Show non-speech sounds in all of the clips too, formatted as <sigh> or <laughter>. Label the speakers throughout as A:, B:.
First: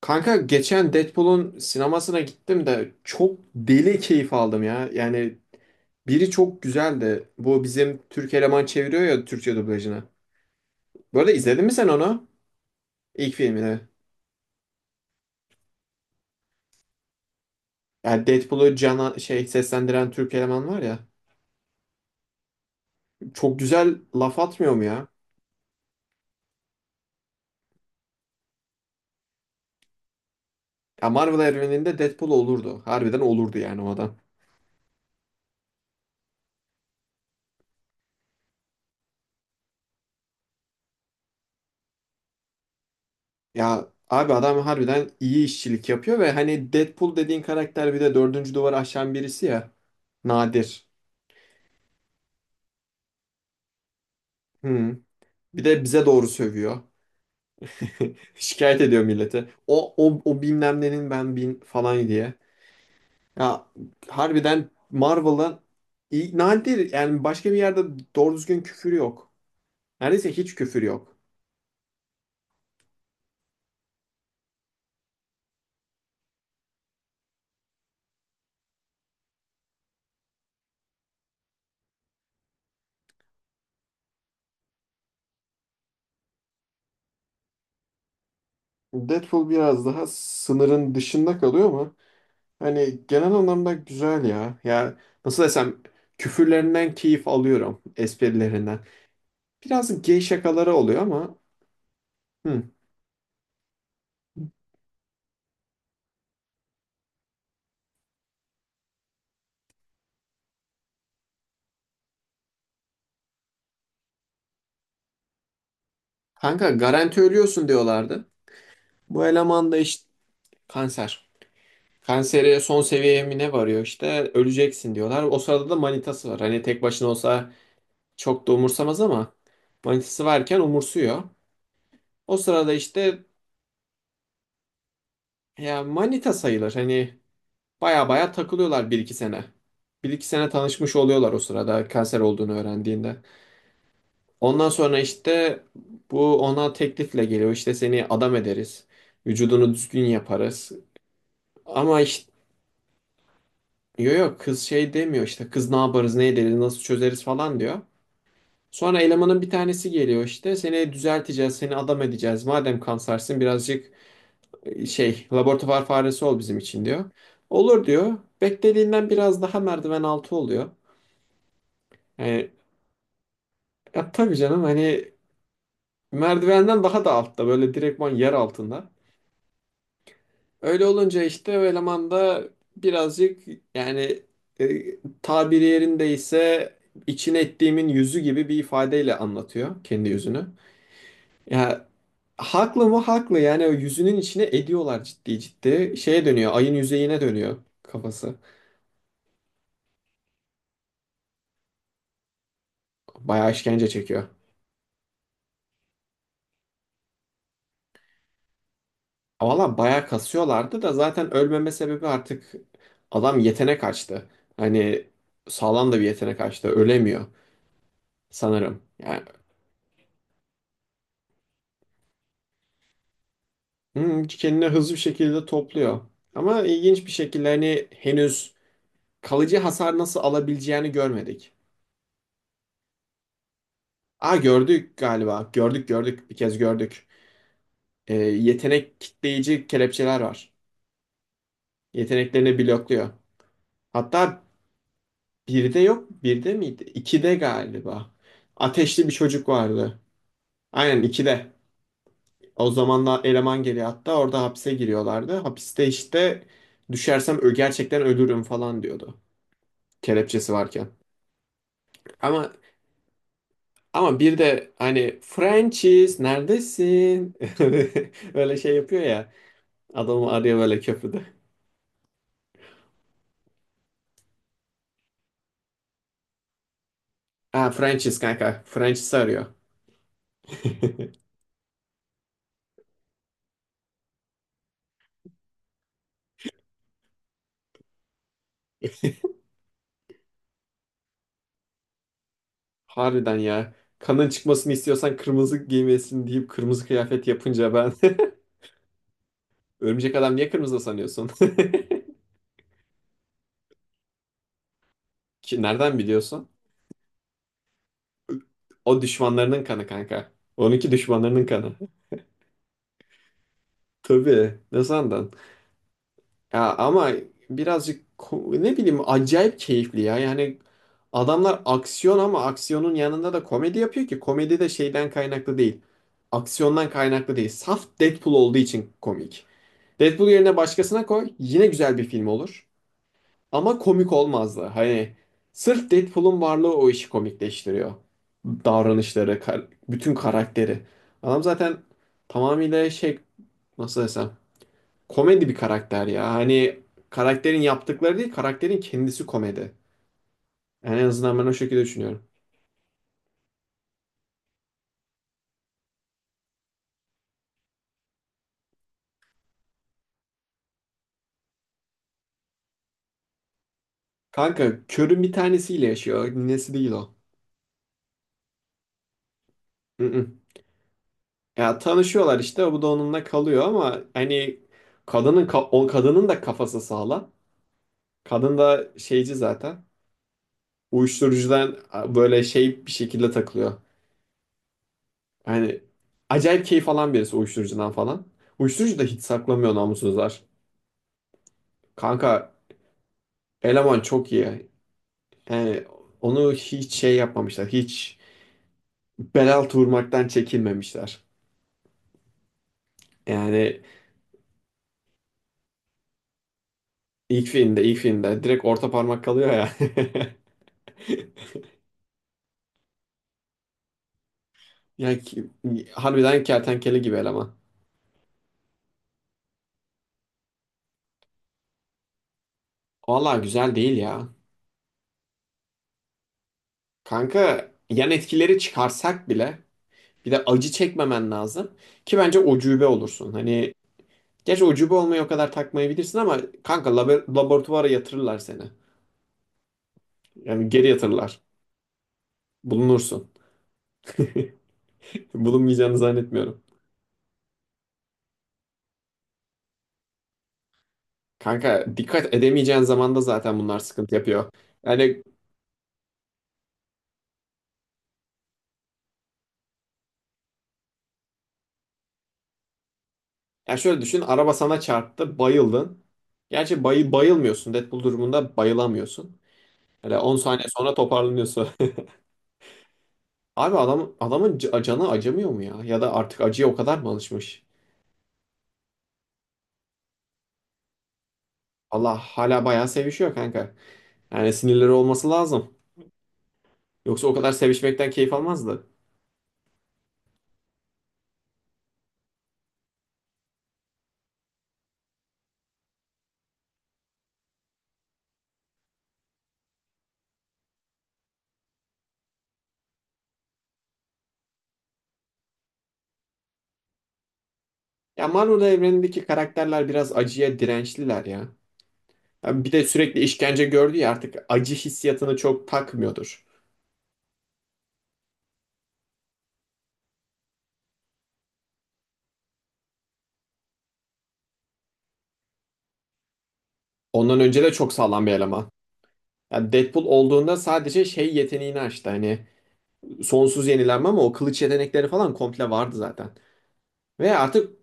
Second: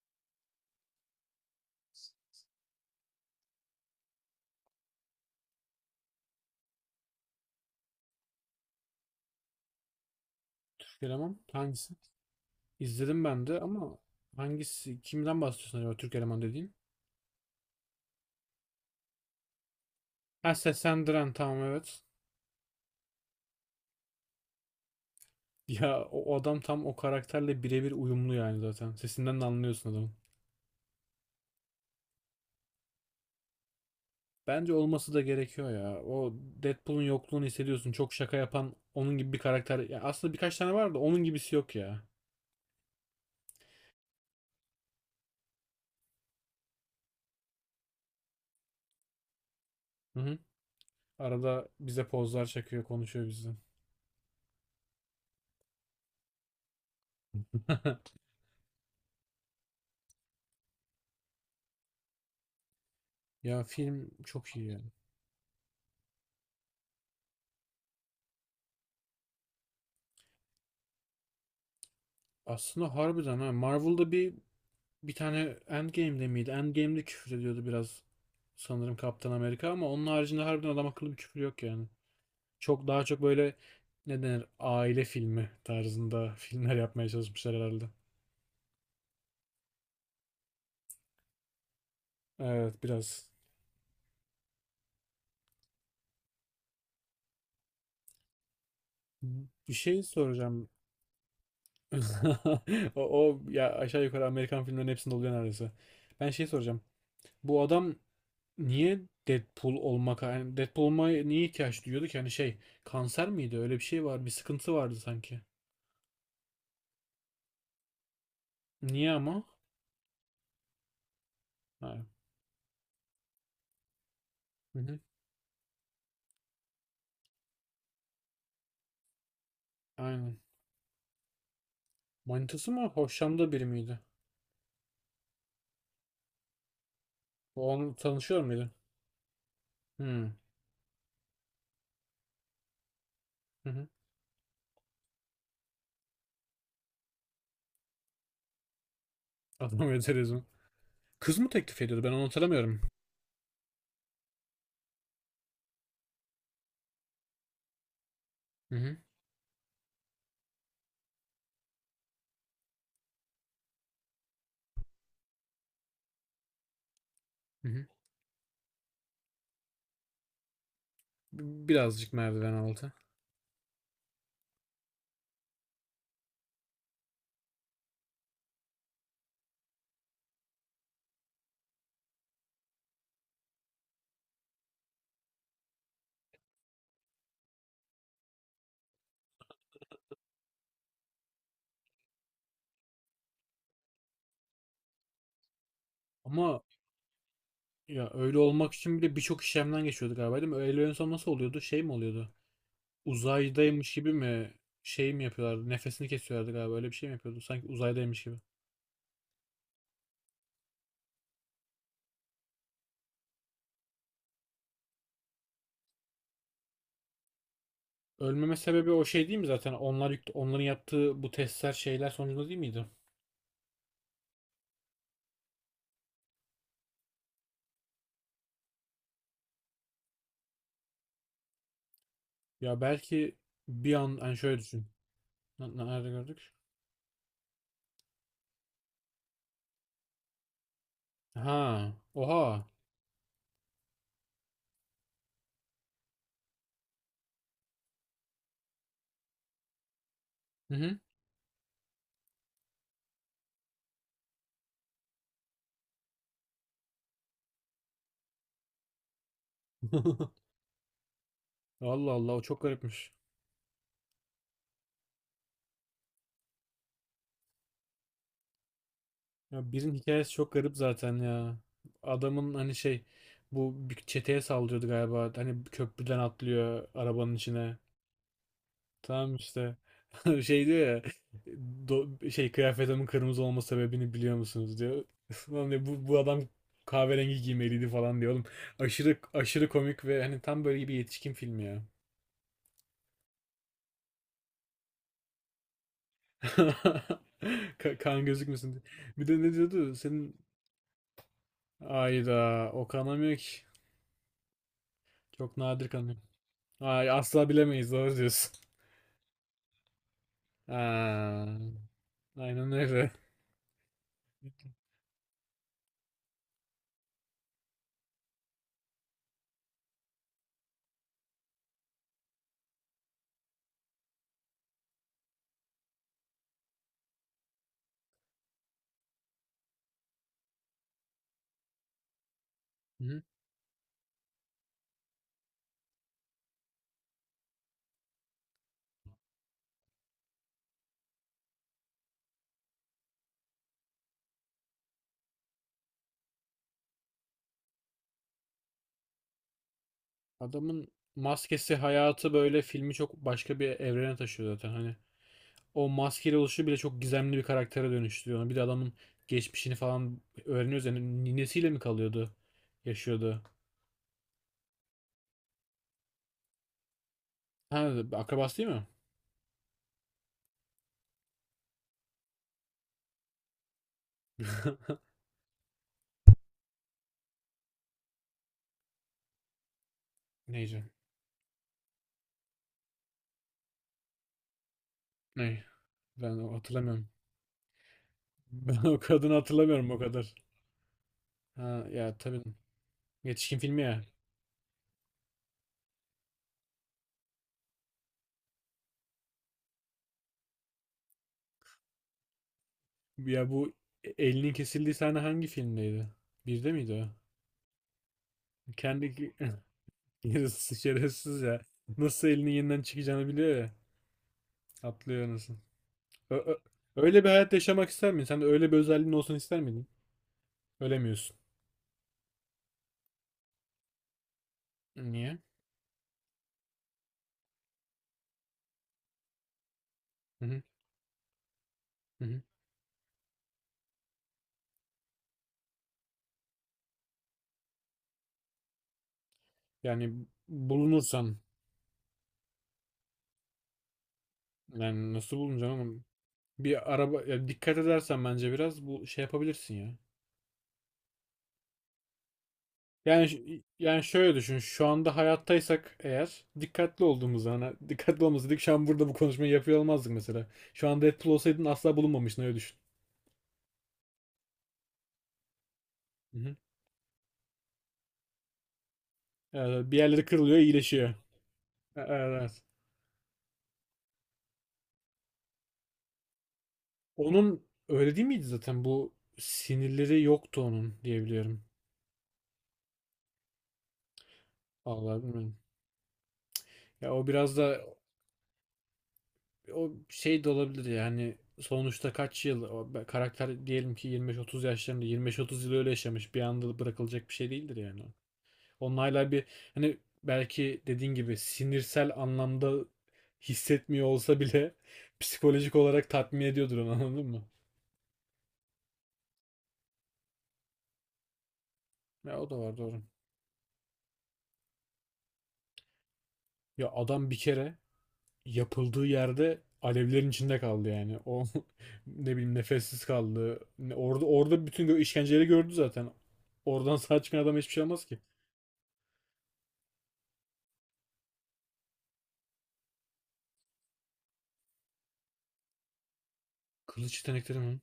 A: Kanka geçen Deadpool'un sinemasına gittim de çok deli keyif aldım ya. Yani biri çok güzeldi. Bu bizim Türk eleman çeviriyor ya Türkçe dublajını. Bu arada
B: Eleman
A: izledin mi sen
B: hangisi?
A: onu?
B: İzledim
A: İlk
B: ben de
A: filmini.
B: ama hangisi kimden bahsediyorsun acaba Türk eleman dediğin?
A: Yani Deadpool'u cana şey seslendiren Türk
B: Ha,
A: eleman var ya.
B: seslendiren tamam evet.
A: Çok güzel laf atmıyor mu ya?
B: Ya o adam tam o karakterle birebir uyumlu yani zaten. Sesinden de anlıyorsun adamın.
A: Ya Marvel evreninde Deadpool olurdu. Harbiden olurdu yani o adam.
B: Bence olması da gerekiyor ya. O Deadpool'un yokluğunu hissediyorsun. Çok şaka yapan onun gibi bir karakter. Ya aslında birkaç tane var da onun gibisi yok ya.
A: Ya abi adam harbiden iyi işçilik yapıyor ve hani Deadpool dediğin karakter bir de dördüncü duvarı aşan birisi ya.
B: Hı hı.
A: Nadir.
B: Arada bize pozlar çekiyor, konuşuyor bizden.
A: Hı. Bir de bize doğru sövüyor. <laughs>
B: <laughs>
A: Şikayet ediyor millete. O bilmem nenin ben bin falan diye.
B: Ya
A: Ya
B: film çok iyi
A: harbiden
B: yani.
A: Marvel'ın nadir yani başka bir yerde doğru düzgün küfür yok. Neredeyse hiç küfür yok.
B: Aslında harbiden, ha, Marvel'da bir. Bir tane. Endgame'de miydi? Endgame'de küfür ediyordu biraz sanırım, Kaptan Amerika, ama onun haricinde harbiden adam akıllı bir küfür yok yani. Çok daha çok böyle, ne denir, aile filmi tarzında <laughs> filmler yapmaya çalışmışlar herhalde.
A: Deadpool biraz daha sınırın dışında kalıyor ama
B: Evet,
A: hani
B: biraz.
A: genel anlamda güzel ya. Ya nasıl desem küfürlerinden keyif alıyorum, esprilerinden.
B: Bir şey
A: Biraz gay
B: soracağım.
A: şakaları oluyor ama hı.
B: <laughs> O ya aşağı yukarı Amerikan filmlerin hepsinde oluyor neredeyse. Ben şey soracağım. Bu adam niye Deadpool olmak yani Deadpool olmaya niye ihtiyaç duyuyordu ki? Hani şey, kanser miydi? Öyle bir şey var. Bir sıkıntı vardı sanki.
A: Kanka garanti ölüyorsun diyorlardı.
B: Niye
A: Bu
B: ama?
A: eleman da işte kanser.
B: Ha,
A: Kanseri son seviyeye mi ne varıyor işte
B: hı
A: öleceksin
B: hı.
A: diyorlar. O sırada da manitası var. Hani tek başına olsa çok da umursamaz ama manitası
B: Aynen.
A: varken umursuyor. O
B: Manitası
A: sırada
B: mı?
A: işte
B: Hoşlandığı biri miydi?
A: ya manita sayılır. Hani
B: O onunla
A: baya baya
B: tanışıyor muydu?
A: takılıyorlar bir iki sene. Bir iki
B: Hı.
A: sene tanışmış oluyorlar o sırada kanser olduğunu öğrendiğinde.
B: Hı hı.
A: Ondan sonra işte bu ona teklifle geliyor. İşte seni adam ederiz. Vücudunu
B: Adam
A: düzgün
B: ederiz mi?
A: yaparız.
B: Kız mı teklif
A: Ama
B: ediyordu? Ben onu
A: işte.
B: hatırlamıyorum.
A: Yok, yok, kız şey demiyor işte kız ne yaparız ne ederiz nasıl çözeriz falan diyor.
B: Hı hı.
A: Sonra elemanın bir tanesi geliyor işte seni düzelteceğiz seni adam edeceğiz. Madem kansersin birazcık şey laboratuvar faresi ol bizim için diyor.
B: Hı
A: Olur
B: hı.
A: diyor. Beklediğinden biraz daha merdiven altı oluyor.
B: Birazcık
A: Yani
B: merdiven altı.
A: ya tabii canım hani merdivenden daha da altta böyle direktman yer altında. Öyle olunca işte o eleman da birazcık yani tabiri yerindeyse içine ettiğimin yüzü gibi bir ifadeyle anlatıyor kendi yüzünü. Ya haklı mı haklı yani o yüzünün içine ediyorlar ciddi ciddi. Şeye dönüyor
B: Ama
A: ayın yüzeyine dönüyor
B: ya
A: kafası.
B: öyle olmak için bile birçok işlemden geçiyorduk galiba, değil mi? Öyle en son nasıl oluyordu? Şey mi oluyordu?
A: Bayağı işkence
B: Uzaydaymış gibi
A: çekiyor.
B: mi, şey mi yapıyorlardı? Nefesini kesiyorlardı galiba. Öyle bir şey mi yapıyordu? Sanki uzaydaymış gibi.
A: Valla bayağı kasıyorlardı da zaten ölmeme sebebi artık adam yetenek açtı. Hani sağlam da bir yetenek açtı ölemiyor
B: Ölmeme
A: sanırım.
B: sebebi o
A: Yani
B: şey değil mi zaten? Onların yaptığı bu testler şeyler sonucunda değil miydi?
A: Kendini hızlı bir şekilde topluyor. Ama ilginç bir şekilde hani henüz kalıcı hasar nasıl alabileceğini görmedik.
B: Ya belki bir an hani
A: Aa
B: şöyle düşün.
A: gördük galiba. Gördük,
B: Nerede
A: gördük. Bir
B: gördük?
A: kez gördük. Yetenek kitleyici kelepçeler var.
B: Ha, oha.
A: Yeteneklerini blokluyor. Hatta birde yok. Birde miydi? İkide galiba. Ateşli bir çocuk vardı.
B: Hı hı.
A: Aynen ikide. O zamanlar eleman geliyor hatta orada hapse giriyorlardı. Hapiste işte düşersem gerçekten ölürüm falan diyordu.
B: <laughs>
A: Kelepçesi varken.
B: Allah Allah, o
A: Ama
B: çok garipmiş.
A: Ama bir de hani Francis neredesin? <laughs> Böyle şey yapıyor ya.
B: Ya birinin hikayesi
A: Adamı
B: çok
A: arıyor
B: garip
A: böyle
B: zaten
A: köprüde.
B: ya. Adamın hani şey, bu bir çeteye saldırıyordu galiba. Hani köprüden atlıyor arabanın
A: Ha
B: içine.
A: Francis kanka. Francis
B: Tamam
A: arıyor.
B: işte. <laughs> Şey diyor ya,
A: <laughs>
B: şey kıyafetimin kırmızı olma sebebini biliyor musunuz, diyor. <laughs> Lan diyor, bu adam kahverengi giymeliydi falan diyor oğlum. Aşırı aşırı komik ve hani tam böyle bir yetişkin filmi ya.
A: Harbiden ya. Kanın çıkmasını istiyorsan kırmızı giymesin deyip kırmızı
B: <laughs>
A: kıyafet yapınca ben
B: Kan gözükmesin diye. Bir de ne
A: <laughs>
B: diyordu?
A: örümcek
B: Senin
A: adam niye kırmızı sanıyorsun? <laughs>
B: ayda o kanamıyor ki. Çok
A: Ki
B: nadir
A: nereden
B: kanıyor.
A: biliyorsun?
B: Ay asla bilemeyiz, doğru diyorsun.
A: O düşmanlarının kanı kanka. Onunki
B: Ha,
A: düşmanlarının kanı. <laughs>
B: aynen öyle.
A: Tabii. Ne sandın? Ya ama birazcık ne bileyim acayip keyifli ya. Yani adamlar aksiyon ama aksiyonun yanında da komedi yapıyor ki komedi de şeyden kaynaklı değil. Aksiyondan kaynaklı değil. Saf Deadpool olduğu için komik. Deadpool yerine başkasına koy yine güzel bir film olur.
B: Hı.
A: Ama komik olmazdı. Hani sırf Deadpool'un varlığı o işi komikleştiriyor. Davranışları, bütün karakteri. Adam zaten tamamıyla şey nasıl desem komedi bir karakter ya. Hani karakterin yaptıkları değil, karakterin kendisi komedi.
B: Adamın
A: Yani en azından ben o
B: maskesi
A: şekilde düşünüyorum.
B: hayatı böyle filmi çok başka bir evrene taşıyor zaten. Hani o maskeyle oluşu bile çok gizemli bir karaktere dönüştürüyor onu. Bir de adamın geçmişini falan öğreniyoruz. Yani ninesiyle mi kalıyordu? Yaşıyordu.
A: Kanka körün bir tanesiyle yaşıyor. Ninesi değil o.
B: Ha, akrabası değil mi?
A: Mm-mm. Ya tanışıyorlar işte. Bu da onunla kalıyor ama hani
B: <laughs>
A: kadının o kadının da kafası sağlam. Kadın da şeyci zaten.
B: Neyse.
A: Uyuşturucudan böyle şey bir şekilde takılıyor.
B: Ne?
A: Yani
B: Ben
A: acayip keyif
B: hatırlamıyorum.
A: alan
B: <laughs>
A: birisi uyuşturucudan falan.
B: Ben o
A: Uyuşturucu da hiç
B: kadını
A: saklamıyor
B: hatırlamıyorum o kadar.
A: namussuzlar.
B: Ha ya
A: Kanka
B: tabii. Yetişkin filmi
A: eleman
B: ya.
A: çok iyi. Yani onu hiç şey yapmamışlar. Hiç bel altı vurmaktan çekinmemişler.
B: Ya bu,
A: Yani
B: elinin kesildiği sahne hangi filmdeydi? Birde miydi o?
A: ilk filmde ilk filmde direkt orta parmak
B: Kendi
A: kalıyor ya.
B: <laughs>
A: <laughs>
B: yarısı şerefsiz ya. Nasıl elinin yeniden çıkacağını biliyor ya.
A: Yani
B: Atlıyor nasıl.
A: harbiden kertenkele gibi
B: Öyle bir hayat
A: eleman.
B: yaşamak ister miydin? Sen de öyle bir özelliğin olsun ister miydin? Ölemiyorsun.
A: Vallahi güzel değil ya.
B: Niye?
A: Kanka yan etkileri çıkarsak bile bir
B: Hı
A: de
B: hı.
A: acı çekmemen lazım ki
B: Hı
A: bence
B: hı.
A: ucube olursun. Hani gerçi ucube olmayı o kadar takmayabilirsin ama kanka laboratuvara yatırırlar seni.
B: Yani
A: Yani geri
B: bulunursan
A: yatırırlar. Bulunursun.
B: yani
A: <laughs>
B: nasıl bulunacaksın
A: Bulunmayacağını
B: oğlum?
A: zannetmiyorum.
B: Bir araba ya dikkat edersen bence biraz bu şey yapabilirsin ya.
A: Kanka dikkat edemeyeceğin zaman da
B: Yani
A: zaten bunlar
B: yani
A: sıkıntı
B: şöyle
A: yapıyor.
B: düşün. Şu anda
A: Yani
B: hayattaysak eğer dikkatli olduğumuz, hani dikkatli olmasaydık şu an burada bu konuşmayı yapıyor olmazdık mesela. Şu an Deadpool olsaydın asla bulunmamıştın, öyle düşün.
A: ya şöyle düşün araba sana çarptı bayıldın.
B: Hı hı.
A: Gerçi bayılmıyorsun Deadpool durumunda bayılamıyorsun.
B: Bir
A: Hele
B: yerleri
A: 10
B: kırılıyor,
A: saniye sonra
B: iyileşiyor.
A: toparlanıyorsun.
B: Evet. evet.
A: <laughs> Abi adam, adamın canı acımıyor mu ya? Ya da artık acıya o kadar mı alışmış?
B: Onun öyle değil miydi zaten? Bu sinirleri yoktu onun, diyebiliyorum.
A: Allah hala bayağı sevişiyor kanka. Yani sinirleri
B: Vallahi
A: olması
B: bilmiyorum.
A: lazım.
B: Ya o
A: Yoksa o kadar
B: biraz da
A: sevişmekten keyif almazdı.
B: o şey de olabilir yani. Sonuçta kaç yıl o karakter, diyelim ki 25-30 yaşlarında, 25-30 yıl öyle yaşamış, bir anda bırakılacak bir şey değildir yani. Onlarla bir, hani belki dediğin gibi sinirsel anlamda hissetmiyor olsa bile, <laughs> psikolojik olarak tatmin ediyordur onu, anladın mı?
A: Ya Marvel evrenindeki karakterler biraz acıya dirençliler ya.
B: Ya o da
A: Ya bir
B: var,
A: de
B: doğru.
A: sürekli işkence gördü ya artık acı hissiyatını çok takmıyordur.
B: Ya adam bir kere yapıldığı yerde alevlerin içinde kaldı yani. O <laughs> ne bileyim, nefessiz kaldı. Orada bütün işkenceleri gördü zaten. Oradan sağ çıkan
A: Ondan
B: adam
A: önce
B: hiçbir
A: de
B: şey
A: çok
B: olmaz ki.
A: sağlam bir eleman. Yani Deadpool olduğunda sadece şey yeteneğini açtı hani sonsuz yenilenme ama o kılıç yetenekleri falan komple vardı zaten.
B: Kılıç
A: Ve
B: yetenekleri
A: artık.
B: mi?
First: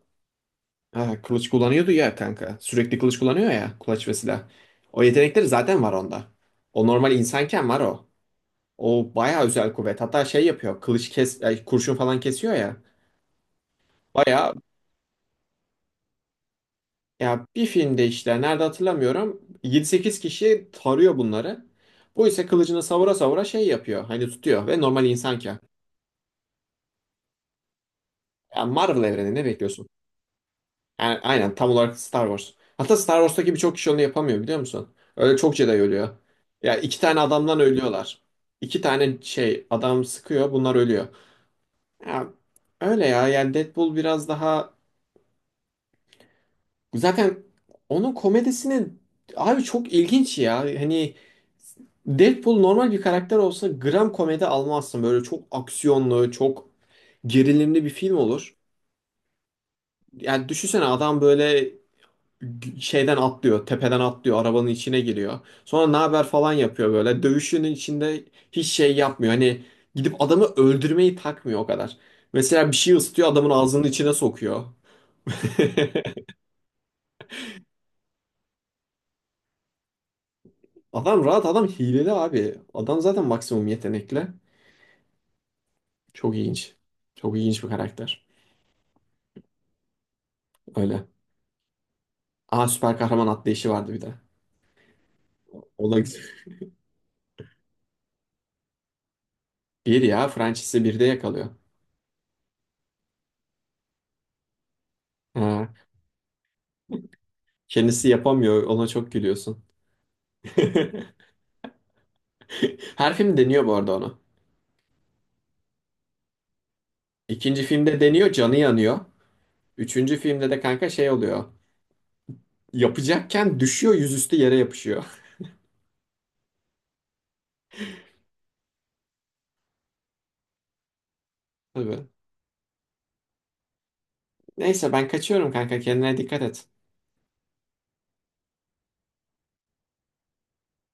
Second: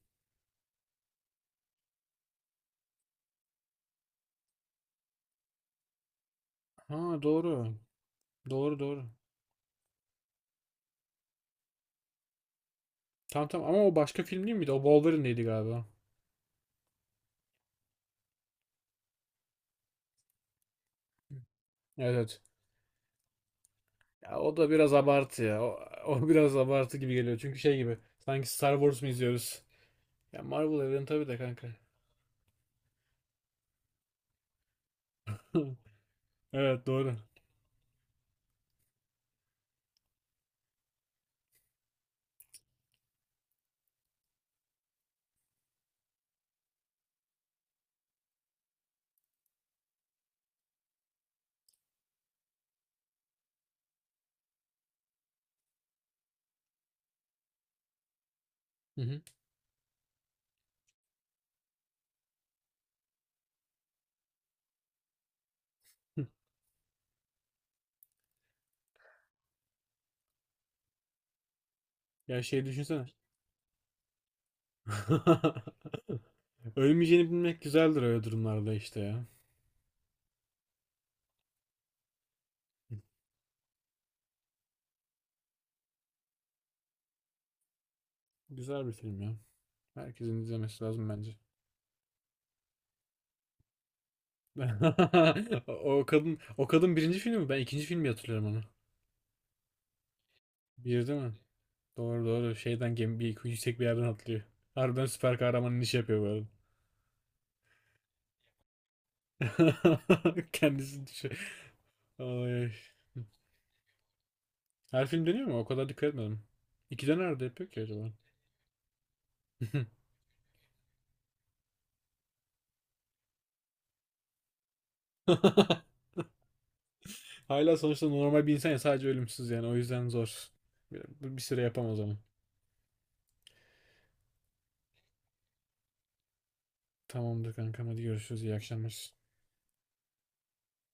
A: Ha, kılıç kullanıyordu ya kanka. Sürekli kılıç kullanıyor ya. Kulaç ve silah. O yetenekleri zaten var onda. O normal
B: Ha,
A: insanken
B: doğru.
A: var o.
B: Doğru, doğru.
A: O bayağı özel kuvvet. Hatta şey yapıyor. Kılıç kes, ay, kurşun falan kesiyor ya.
B: Tamam tamam, ama o başka film
A: Bayağı
B: değil miydi? O Wolverine'deydi galiba.
A: ya bir filmde işte nerede hatırlamıyorum. 7-8 kişi tarıyor bunları.
B: Evet,
A: Bu
B: evet.
A: ise kılıcını savura savura şey yapıyor. Hani
B: Ya o
A: tutuyor
B: da
A: ve
B: biraz
A: normal
B: abartı
A: insanken.
B: ya. O <laughs> biraz abartı gibi geliyor. Çünkü şey gibi. Sanki
A: Ya
B: Star Wars
A: Marvel
B: mu
A: evreni ne
B: izliyoruz?
A: bekliyorsun?
B: Ya Marvel evreni
A: Yani
B: tabii de
A: aynen
B: kanka.
A: tam olarak Star Wars. Hatta Star Wars'taki birçok kişi onu yapamıyor biliyor musun? Öyle çok Jedi
B: <laughs>
A: ölüyor. Ya
B: Evet,
A: iki
B: doğru.
A: tane adamdan ölüyorlar. İki tane şey adam sıkıyor bunlar ölüyor. Ya, öyle ya yani Deadpool biraz daha... Zaten onun komedisini abi çok ilginç ya. Hani Deadpool normal bir karakter olsa gram komedi almazsın. Böyle çok aksiyonlu, çok gerilimli bir film olur.
B: Hı hı.
A: Yani düşünsene adam böyle şeyden atlıyor, tepeden atlıyor, arabanın içine giriyor. Sonra ne
B: <laughs>
A: haber
B: Hı.
A: falan yapıyor böyle. Dövüşünün içinde hiç şey yapmıyor. Hani gidip adamı öldürmeyi takmıyor o kadar.
B: Ya şey
A: Mesela bir şey
B: düşünsene.
A: ısıtıyor adamın ağzının içine sokuyor. <laughs>
B: <laughs> Ölmeyeceğini bilmek güzeldir öyle durumlarda işte ya.
A: Adam rahat adam hileli abi. Adam zaten maksimum yetenekli. Çok ilginç. Çok ilginç bir karakter.
B: Güzel bir film ya. Herkesin izlemesi
A: Öyle.
B: lazım bence.
A: Aa süper kahraman atlayışı vardı bir de.
B: <laughs>
A: O
B: O
A: da
B: o kadın birinci filmi mi? Ben ikinci filmi hatırlıyorum onu.
A: bir ya Francis'i bir de
B: Bir değil mi?
A: yakalıyor.
B: Doğru, doğru. Şeyden gemi bir yüksek bir yerden atlıyor. Harbiden süper kahramanın
A: Ha,
B: işi yapıyor böyle.
A: kendisi yapamıyor ona çok gülüyorsun.
B: <laughs>
A: <laughs>
B: Kendisi düşüyor. Ay.
A: Her film deniyor bu arada onu.
B: Her film dönüyor mu? O kadar dikkat etmedim. İki döner de
A: İkinci
B: yapıyor ki
A: filmde
B: acaba.
A: deniyor canı yanıyor. Üçüncü filmde de kanka şey oluyor. Yapacakken düşüyor yüzüstü yere yapışıyor.
B: <laughs> Hala sonuçta normal bir insan ya, sadece ölümsüz yani o yüzden zor. Bir süre
A: <laughs>
B: yapamaz
A: Tabii.
B: onu.
A: Neyse ben kaçıyorum kanka kendine dikkat et.
B: Tamamdır kankam, hadi görüşürüz, iyi akşamlar.